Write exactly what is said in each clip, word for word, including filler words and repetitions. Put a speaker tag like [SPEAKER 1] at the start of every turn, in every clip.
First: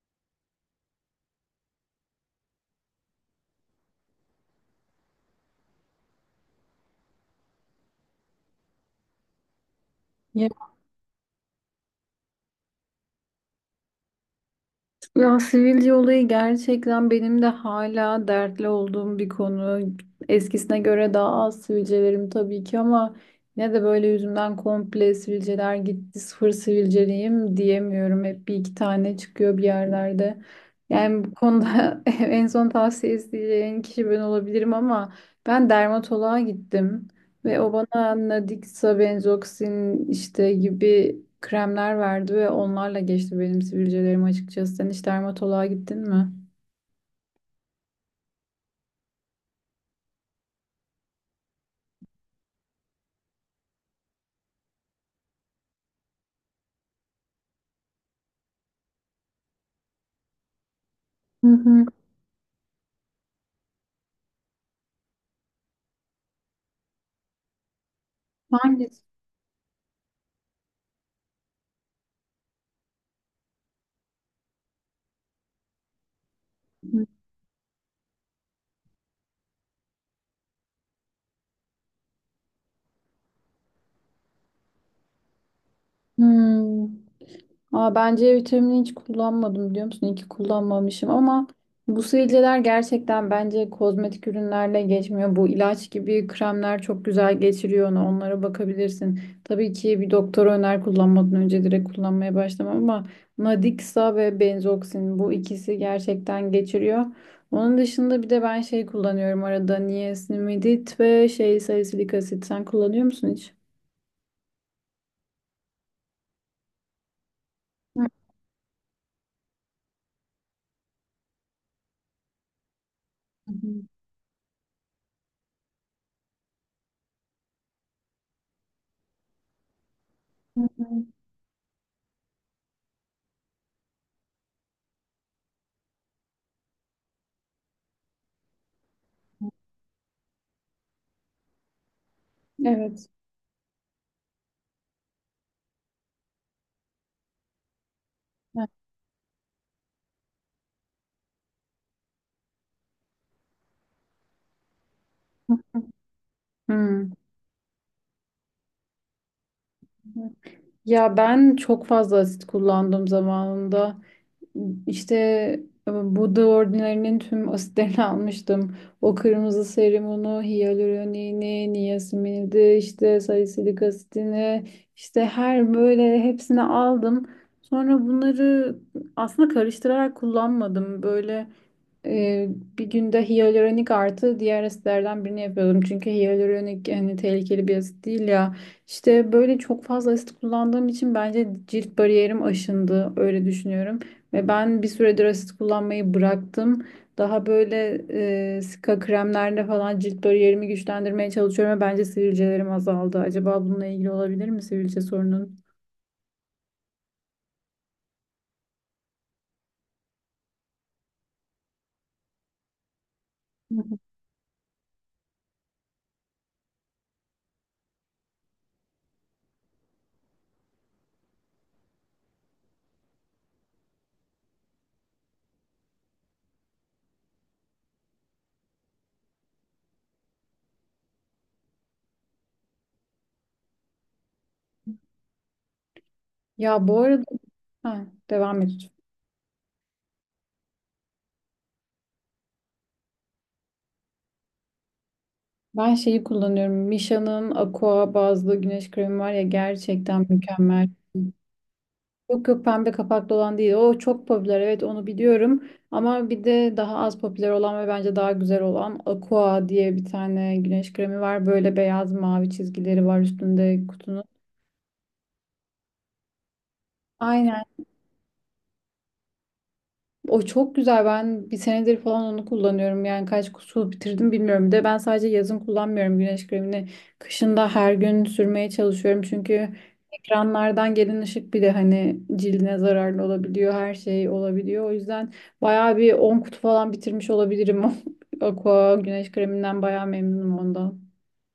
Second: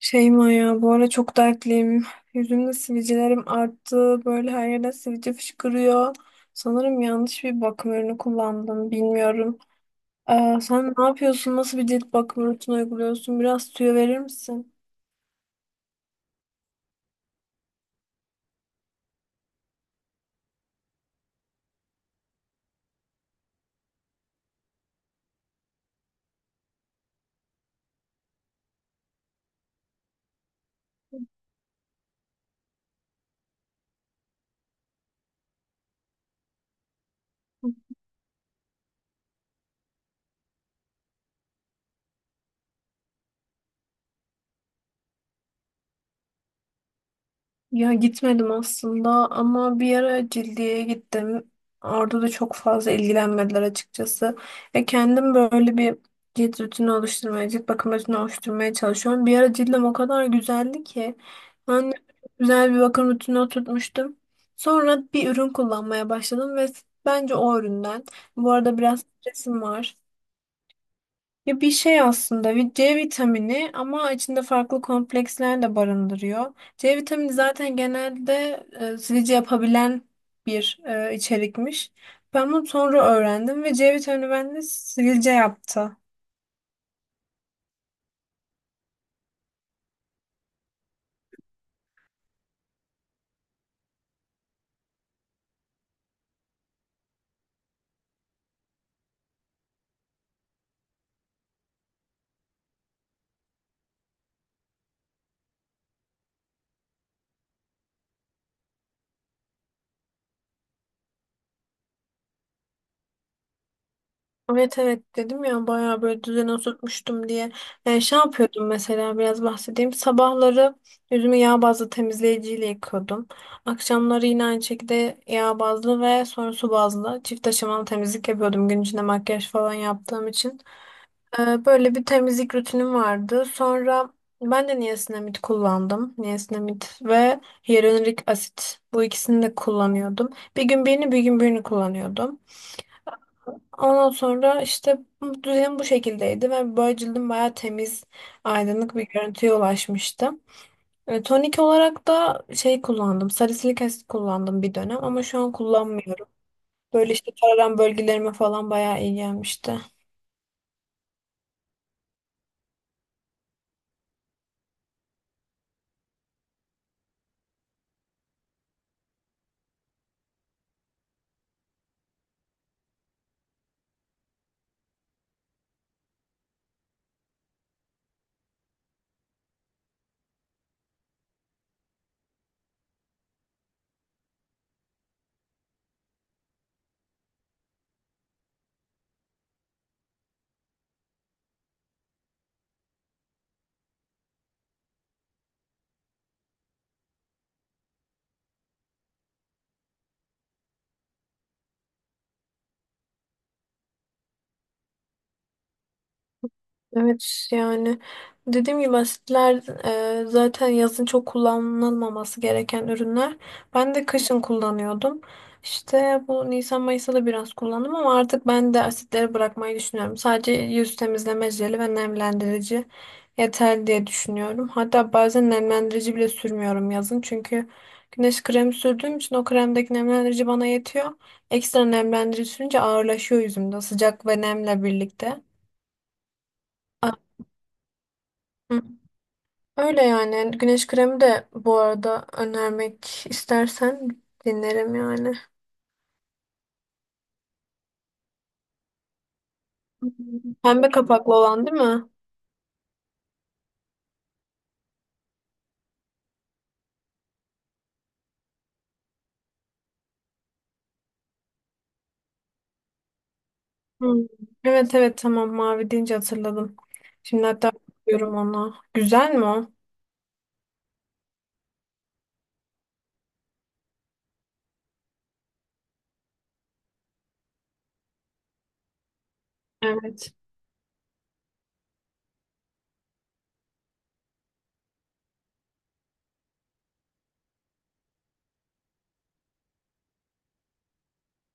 [SPEAKER 1] Şeyma ya bu ara çok dertliyim. Yüzümde sivilcelerim arttı. Böyle her yerden sivilce fışkırıyor. Sanırım yanlış bir bakım ürünü kullandım. Bilmiyorum.
[SPEAKER 2] Ya,
[SPEAKER 1] Ee, sen ne yapıyorsun? Nasıl bir cilt bakım rutini uyguluyorsun? Biraz tüyo verir misin?
[SPEAKER 2] ya sivilce olayı gerçekten benim de hala dertli olduğum bir konu. Eskisine göre daha az sivilcelerim tabii ki ama ne de böyle yüzümden komple sivilceler gitti, sıfır sivilceliyim diyemiyorum. Hep bir iki tane çıkıyor bir yerlerde. Yani bu konuda en son tavsiye isteyeceğin kişi ben olabilirim ama ben dermatoloğa gittim. Ve o bana Nadixa, Benzoxin işte gibi kremler verdi ve onlarla geçti benim sivilcelerim açıkçası. Sen hiç dermatoloğa gittin mi?
[SPEAKER 1] Ya gitmedim aslında ama bir ara Cildi'ye gittim. Orada da çok fazla ilgilenmediler açıkçası. Ve kendim böyle bir cilt rutini oluşturmaya, cilt bakım rutini oluşturmaya çalışıyorum. Bir ara cildim o kadar güzeldi ki.
[SPEAKER 2] Hı hı.
[SPEAKER 1] Ben de çok güzel bir bakım rutini oturtmuştum. Sonra bir ürün kullanmaya başladım ve bence o üründen. Bu arada biraz
[SPEAKER 2] Hangisi?
[SPEAKER 1] stresim var. Ya bir şey aslında bir C vitamini ama içinde farklı kompleksler de barındırıyor. C vitamini zaten genelde e, silici yapabilen bir e, içerikmiş. Ben bunu sonra öğrendim ve C vitamini bende sivilce yaptı.
[SPEAKER 2] Hmm. Aa, ben C vitamini hiç kullanmadım biliyor musun? İyi ki kullanmamışım ama bu sivilceler gerçekten bence kozmetik ürünlerle geçmiyor. Bu ilaç gibi kremler çok güzel geçiriyor onu. Onlara bakabilirsin. Tabii ki bir doktor öner kullanmadan önce direkt kullanmaya başlamam ama Nadixa ve Benzoxin bu ikisi gerçekten geçiriyor. Onun dışında bir de ben şey kullanıyorum arada niacinamid ve şey salisilik asit. Sen kullanıyor musun hiç?
[SPEAKER 1] Evet evet dedim ya bayağı böyle düzene oturtmuştum diye. Ee,
[SPEAKER 2] Hı
[SPEAKER 1] şey yapıyordum mesela biraz bahsedeyim. Sabahları yüzümü yağ bazlı temizleyiciyle yıkıyordum.
[SPEAKER 2] hı.
[SPEAKER 1] Akşamları yine aynı şekilde yağ bazlı ve sonra su bazlı çift aşamalı temizlik yapıyordum gün içinde makyaj falan yaptığım
[SPEAKER 2] Hı
[SPEAKER 1] için.
[SPEAKER 2] hı.
[SPEAKER 1] Ee, böyle bir temizlik rutinim vardı. Sonra ben de niacinamid kullandım. Niacinamid ve hyaluronik asit bu ikisini de kullanıyordum. Bir gün birini bir gün birini kullanıyordum.
[SPEAKER 2] Evet.
[SPEAKER 1] Ondan sonra işte bu düzenim bu şekildeydi ve böyle cildim bayağı temiz,
[SPEAKER 2] Hı
[SPEAKER 1] aydınlık bir görüntüye ulaşmıştı. E, tonik olarak da şey kullandım, salisilik asit kullandım bir dönem ama şu an
[SPEAKER 2] hı.
[SPEAKER 1] kullanmıyorum.
[SPEAKER 2] Hmm.
[SPEAKER 1] Böyle işte kararan bölgelerime falan bayağı iyi gelmişti.
[SPEAKER 2] Ya ben çok fazla asit kullandım zamanında. İşte e, Buda Ordinary'nin tüm asitlerini almıştım. O kırmızı serumunu, hyaluronini, niasinimidi, işte salisilik asitini, işte her böyle hepsini aldım. Sonra bunları aslında karıştırarak kullanmadım. Böyle e, bir günde hyaluronik artı diğer asitlerden birini yapıyordum. Çünkü hyaluronik hani tehlikeli bir asit değil ya. İşte böyle çok fazla asit kullandığım için bence cilt bariyerim aşındı. Öyle düşünüyorum. Ve ben bir süredir asit kullanmayı bıraktım. Daha böyle e, sika kremlerle falan cilt bariyerimi güçlendirmeye çalışıyorum ve bence sivilcelerim azaldı. Acaba bununla ilgili olabilir mi sivilce sorunun?
[SPEAKER 1] Evet yani dediğim gibi asitler e, zaten yazın çok kullanılmaması gereken ürünler.
[SPEAKER 2] Hı
[SPEAKER 1] Ben
[SPEAKER 2] hı.
[SPEAKER 1] de kışın kullanıyordum. İşte bu Nisan Mayıs'ta da biraz kullandım ama artık ben de asitleri bırakmayı düşünüyorum. Sadece yüz temizleme jeli ve nemlendirici yeterli diye düşünüyorum. Hatta bazen nemlendirici bile sürmüyorum yazın. Çünkü güneş kremi sürdüğüm için o kremdeki nemlendirici bana yetiyor. Ekstra nemlendirici sürünce ağırlaşıyor yüzümde sıcak ve nemle birlikte.
[SPEAKER 2] Ya bu arada ha, devam et. Lütfen.
[SPEAKER 1] Öyle yani. Güneş kremi de bu arada önermek istersen dinlerim yani.
[SPEAKER 2] Ben şeyi kullanıyorum. Misha'nın Aqua bazlı güneş kremi var ya
[SPEAKER 1] Hı hı.
[SPEAKER 2] gerçekten mükemmel.
[SPEAKER 1] Pembe kapaklı olan değil mi?
[SPEAKER 2] Yok yok pembe kapaklı olan değil. O çok popüler, evet onu biliyorum. Ama bir de daha az popüler olan ve bence daha güzel olan Aqua diye bir tane güneş kremi var. Böyle beyaz mavi çizgileri var üstünde
[SPEAKER 1] Hmm.
[SPEAKER 2] kutunun.
[SPEAKER 1] Evet evet tamam, mavi deyince hatırladım. Şimdi
[SPEAKER 2] Aynen.
[SPEAKER 1] hatta bakıyorum ona. Güzel mi o?
[SPEAKER 2] O çok güzel. Ben bir senedir falan onu kullanıyorum. Yani kaç kutu bitirdim bilmiyorum. Bir de ben sadece yazın kullanmıyorum güneş kremini. Kışın da her gün sürmeye çalışıyorum. Çünkü
[SPEAKER 1] Evet.
[SPEAKER 2] ekranlardan gelen ışık bir de hani cildine zararlı olabiliyor. Her şey olabiliyor. O yüzden bayağı bir on kutu falan bitirmiş olabilirim. Aqua güneş kreminden bayağı memnunum ondan.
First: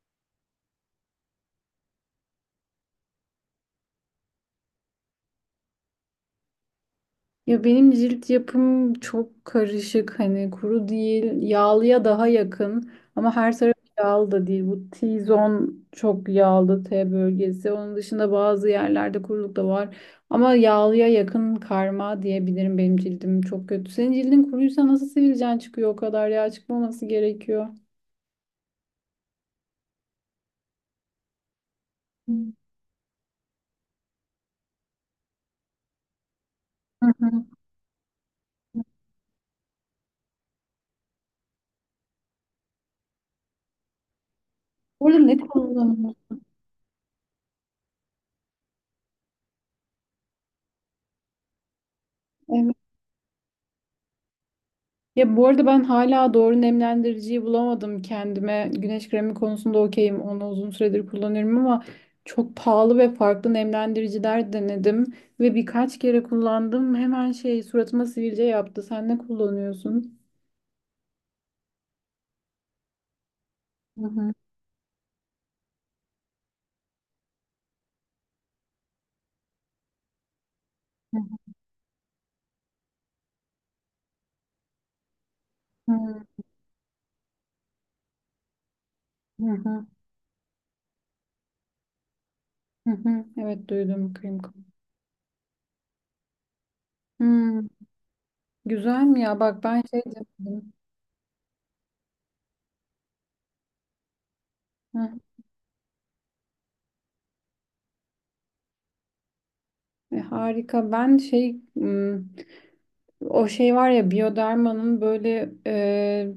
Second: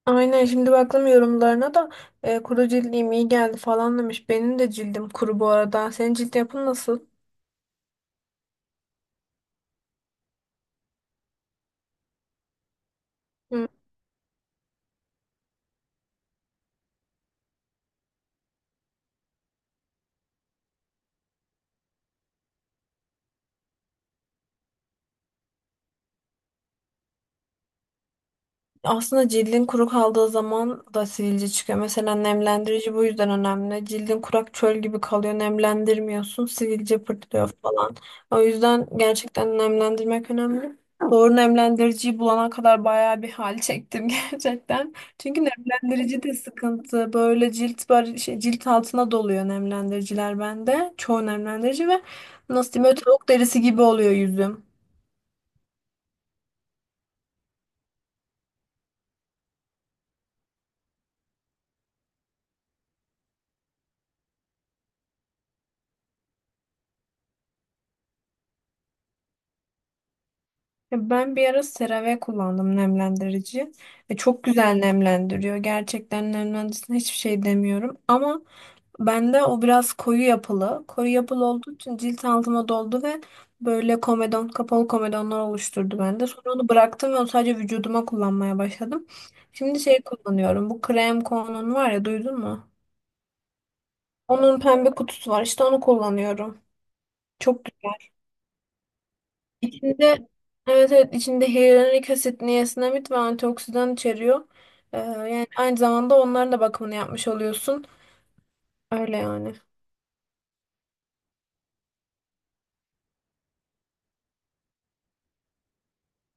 [SPEAKER 1] Aynen şimdi baktım yorumlarına da e, kuru cildim iyi geldi falan demiş. Benim de cildim kuru bu arada. Senin cilt yapın nasıl?
[SPEAKER 2] Ya benim cilt yapım çok karışık, hani kuru değil yağlıya daha yakın ama her taraf yağlı da değil, bu T-zone çok yağlı, T bölgesi. Onun dışında bazı yerlerde kuruluk da var ama yağlıya yakın karma diyebilirim benim cildim. Çok kötü, senin cildin kuruysa nasıl sivilcen çıkıyor? O kadar yağ çıkmaması gerekiyor.
[SPEAKER 1] Aslında cildin kuru kaldığı zaman da sivilce çıkıyor. Mesela
[SPEAKER 2] Hı
[SPEAKER 1] nemlendirici bu yüzden önemli. Cildin kurak çöl gibi kalıyor. Nemlendirmiyorsun, sivilce
[SPEAKER 2] hı.
[SPEAKER 1] pırtlıyor falan. O yüzden gerçekten nemlendirmek önemli. Doğru nemlendiriciyi bulana kadar bayağı bir hal çektim gerçekten.
[SPEAKER 2] Burada ne
[SPEAKER 1] Çünkü nemlendirici de
[SPEAKER 2] kullanıyorsun?
[SPEAKER 1] sıkıntı. Böyle cilt bar şey, cilt altına doluyor nemlendiriciler bende. Çoğu nemlendirici ve nasıl diyeyim böyle tavuk derisi gibi oluyor yüzüm.
[SPEAKER 2] Ya bu arada ben hala doğru nemlendiriciyi bulamadım kendime. Güneş kremi konusunda okeyim. Onu uzun süredir kullanıyorum ama çok pahalı ve farklı nemlendiriciler denedim. Ve birkaç kere kullandım. Hemen şey suratıma sivilce yaptı. Sen ne kullanıyorsun?
[SPEAKER 1] Ya ben bir ara CeraVe kullandım nemlendirici.
[SPEAKER 2] Hı
[SPEAKER 1] Ve
[SPEAKER 2] hı,
[SPEAKER 1] çok güzel nemlendiriyor. Gerçekten nemlendiricisine hiçbir şey demiyorum. Ama bende o biraz koyu yapılı. Koyu
[SPEAKER 2] hı
[SPEAKER 1] yapılı olduğu için cilt altıma doldu ve böyle komedon, kapalı komedonlar oluşturdu
[SPEAKER 2] hı,
[SPEAKER 1] bende. Sonra onu bıraktım ve onu sadece vücuduma kullanmaya başladım.
[SPEAKER 2] hı
[SPEAKER 1] Şimdi
[SPEAKER 2] hı,
[SPEAKER 1] şey kullanıyorum. Bu krem konunun var ya, duydun mu?
[SPEAKER 2] hı hı. Evet duydum krem.
[SPEAKER 1] Onun pembe kutusu var. İşte onu kullanıyorum.
[SPEAKER 2] Hmm,
[SPEAKER 1] Çok
[SPEAKER 2] güzel mi ya? Bak ben şey
[SPEAKER 1] İçinde
[SPEAKER 2] denedim.
[SPEAKER 1] evet evet içinde hyaluronik asit, niasinamid ve antioksidan içeriyor. Ee,
[SPEAKER 2] Heh,
[SPEAKER 1] yani aynı zamanda onların da bakımını yapmış oluyorsun. Öyle yani.
[SPEAKER 2] e, harika. Ben şey hmm, o şey var ya Bioderma'nın böyle e,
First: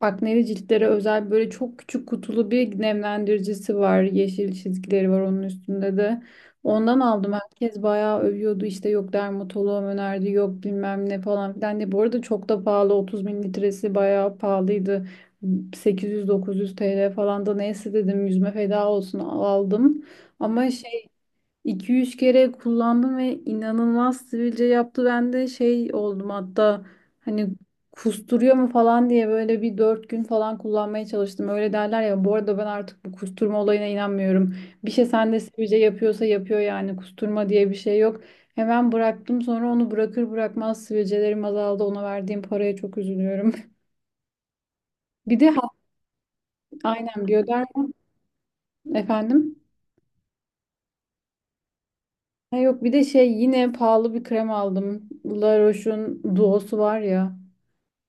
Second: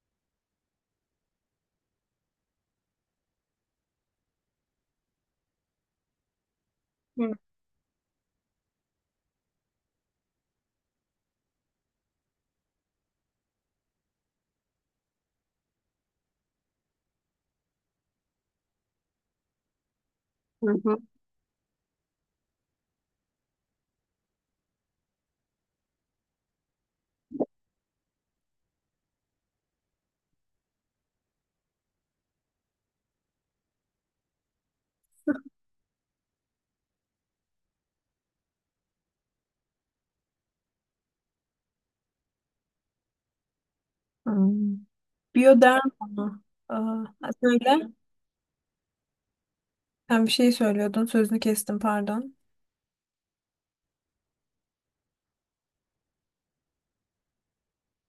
[SPEAKER 2] akneli ciltlere özel böyle çok küçük kutulu bir nemlendiricisi var. Yeşil çizgileri var onun üstünde de. Ondan aldım.
[SPEAKER 1] Hı
[SPEAKER 2] Herkes bayağı övüyordu. İşte yok dermatoloğum önerdi, yok bilmem ne falan filan diye. Bu arada çok da pahalı. otuz mililitresi bayağı pahalıydı. sekiz yüz dokuz yüz T L falan. Da neyse dedim yüzme feda olsun aldım. Ama
[SPEAKER 1] hı.
[SPEAKER 2] şey iki üç kere kullandım ve inanılmaz sivilce yaptı. Ben de şey oldum hatta, hani kusturuyor mu falan diye böyle bir dört gün falan kullanmaya çalıştım. Öyle derler ya, bu arada ben artık bu kusturma olayına inanmıyorum. Bir şey sende sivilce yapıyorsa yapıyor, yani kusturma diye bir şey yok. Hemen bıraktım sonra, onu bırakır bırakmaz sivilcelerim azaldı. Ona verdiğim paraya çok üzülüyorum.
[SPEAKER 1] Hmm.
[SPEAKER 2] Bir de ha-
[SPEAKER 1] Bioderma mı? Aa,
[SPEAKER 2] aynen Bioderma.
[SPEAKER 1] söyle.
[SPEAKER 2] Efendim.
[SPEAKER 1] Sen bir şey söylüyordun. Sözünü kestim, pardon.
[SPEAKER 2] Ha yok, bir de şey yine pahalı bir krem aldım. La Roche'un duosu var ya.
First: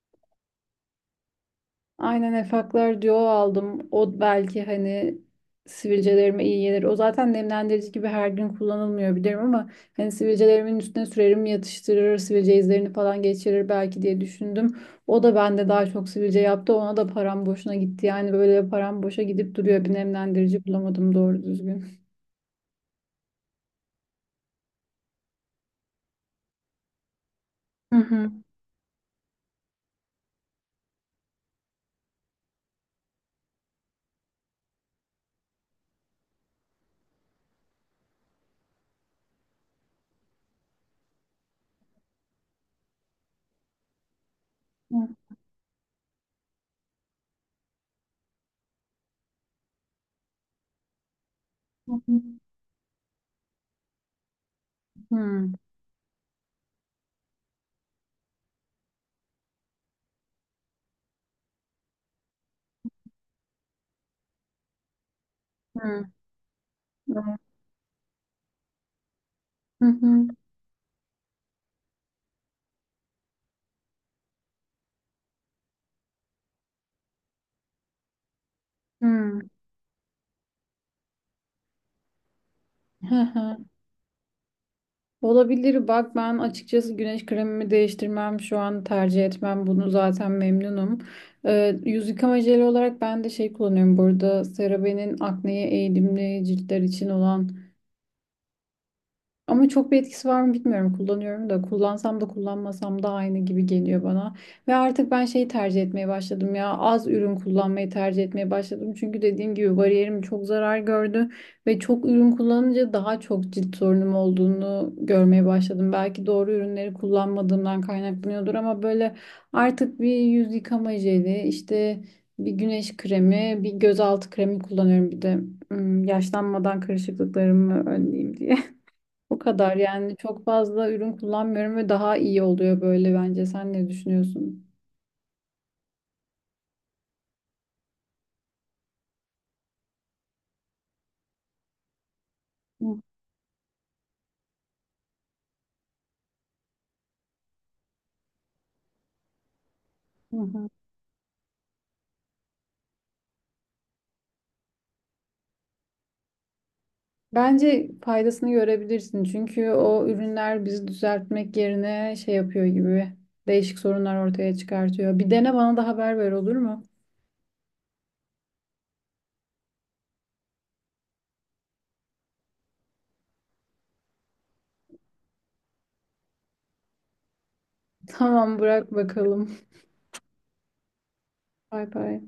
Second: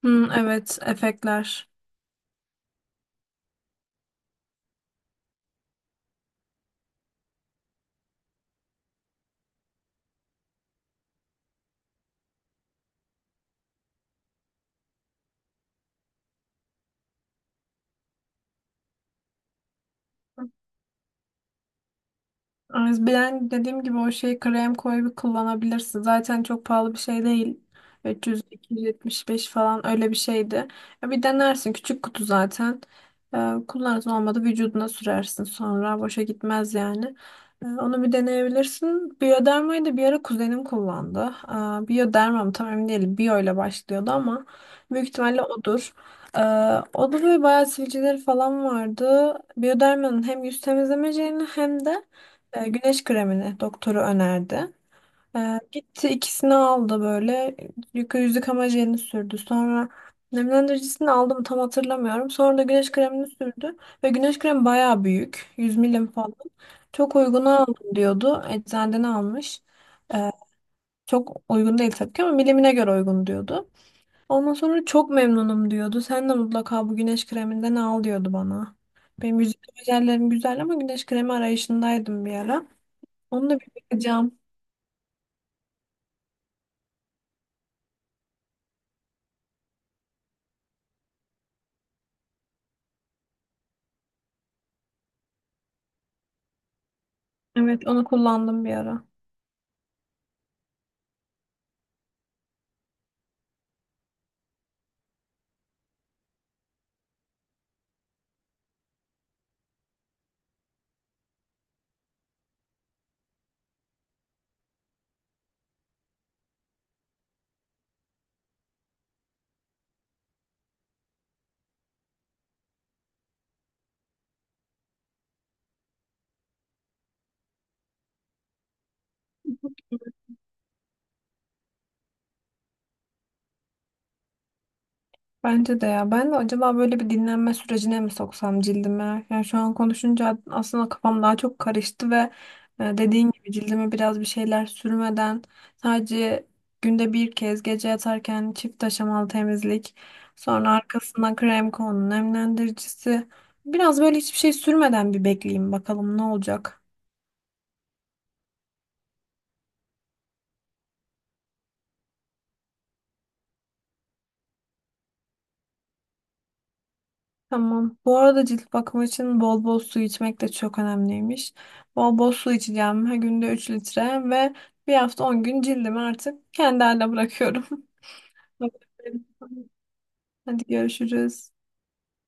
[SPEAKER 1] Hı, evet, efektler.
[SPEAKER 2] Aynen Efaklar Duo aldım. O belki hani sivilcelerime iyi gelir. O zaten nemlendirici gibi her gün kullanılmıyor bilirim ama hani sivilcelerimin üstüne sürerim yatıştırır, sivilce izlerini falan geçirir belki diye düşündüm. O da bende daha çok sivilce yaptı. Ona da param boşuna gitti. Yani böyle param boşa gidip duruyor. Bir nemlendirici bulamadım doğru düzgün.
[SPEAKER 1] Ay, ben dediğim gibi o şeyi krem koyup kullanabilirsin. Zaten çok pahalı bir şey değil.
[SPEAKER 2] Hı hı.
[SPEAKER 1] üç yüz iki yüz yetmiş beş falan öyle bir şeydi. Ya bir denersin. Küçük kutu zaten. Ee, kullanırsın olmadı vücuduna sürersin sonra. Boşa gitmez yani. Ee, onu bir deneyebilirsin. Biyodermayı da bir ara kuzenim kullandı. Ee, Biyoderma mı tam emin değilim. Biyo ile başlıyordu ama büyük
[SPEAKER 2] Hı
[SPEAKER 1] ihtimalle odur. Ee, O da böyle bayağı sivilceleri falan vardı. Biyodermanın hem yüz temizlemeceğini hem
[SPEAKER 2] hı.
[SPEAKER 1] de e, güneş kremini doktoru önerdi.
[SPEAKER 2] Hı hı.
[SPEAKER 1] E, gitti ikisini aldı böyle. Yıka yüz yıkama jelini sürdü. Sonra nemlendiricisini aldım tam hatırlamıyorum. Sonra da güneş kremini sürdü. Ve güneş kremi bayağı büyük. yüz milim falan. Çok uyguna aldım diyordu. Eczaneden almış.
[SPEAKER 2] Hı hı.
[SPEAKER 1] E, Çok uygun değil tabii ki ama milimine göre uygun diyordu. Ondan sonra çok memnunum diyordu. Sen de mutlaka bu güneş kreminden al diyordu bana.
[SPEAKER 2] Hı
[SPEAKER 1] Benim
[SPEAKER 2] hı.
[SPEAKER 1] yüz yıkama jellerim güzel ama güneş kremi arayışındaydım bir ara.
[SPEAKER 2] Hı
[SPEAKER 1] Onu
[SPEAKER 2] hı.
[SPEAKER 1] da bir bakacağım.
[SPEAKER 2] Olabilir. Bak ben açıkçası güneş kremimi değiştirmem. Şu an tercih etmem. Bunu zaten memnunum. Ee, yüz yıkama jeli olarak ben de şey kullanıyorum. Burada CeraVe'nin akneye eğilimli ciltler için olan,
[SPEAKER 1] Evet, onu kullandım bir ara.
[SPEAKER 2] ama çok bir etkisi var mı bilmiyorum. Kullanıyorum da, kullansam da kullanmasam da aynı gibi geliyor bana. Ve artık ben şeyi tercih etmeye başladım ya. Az ürün kullanmayı tercih etmeye başladım. Çünkü dediğim gibi bariyerim çok zarar gördü. Ve çok ürün kullanınca daha çok cilt sorunum olduğunu görmeye başladım. Belki doğru ürünleri kullanmadığımdan kaynaklanıyordur ama böyle artık bir yüz yıkama jeli, işte bir güneş kremi, bir gözaltı kremi kullanıyorum bir de. Hmm, yaşlanmadan kırışıklıklarımı önleyeyim diye. O kadar, yani çok fazla ürün kullanmıyorum ve daha iyi oluyor böyle bence. Sen ne düşünüyorsun?
[SPEAKER 1] Bence de ya. Ben de acaba böyle bir dinlenme sürecine mi soksam cildime? Yani şu an konuşunca aslında kafam daha çok karıştı ve e,
[SPEAKER 2] Hı
[SPEAKER 1] dediğin gibi cildime biraz bir şeyler sürmeden sadece günde bir kez gece yatarken çift aşamalı temizlik,
[SPEAKER 2] hı.
[SPEAKER 1] sonra arkasından krem konu nemlendiricisi. Biraz böyle hiçbir şey sürmeden bir bekleyeyim bakalım ne olacak.
[SPEAKER 2] Bence faydasını görebilirsin çünkü o ürünler bizi düzeltmek yerine şey yapıyor gibi, değişik sorunlar ortaya çıkartıyor. Bir dene bana da haber ver, olur mu?
[SPEAKER 1] Tamam. Bu arada cilt bakımı için bol bol su içmek de çok önemliymiş. Bol bol su içeceğim. Her günde üç litre ve bir hafta on gün cildimi artık kendi haline bırakıyorum.
[SPEAKER 2] Tamam, bırak bakalım.
[SPEAKER 1] Hadi görüşürüz.
[SPEAKER 2] Bay bay.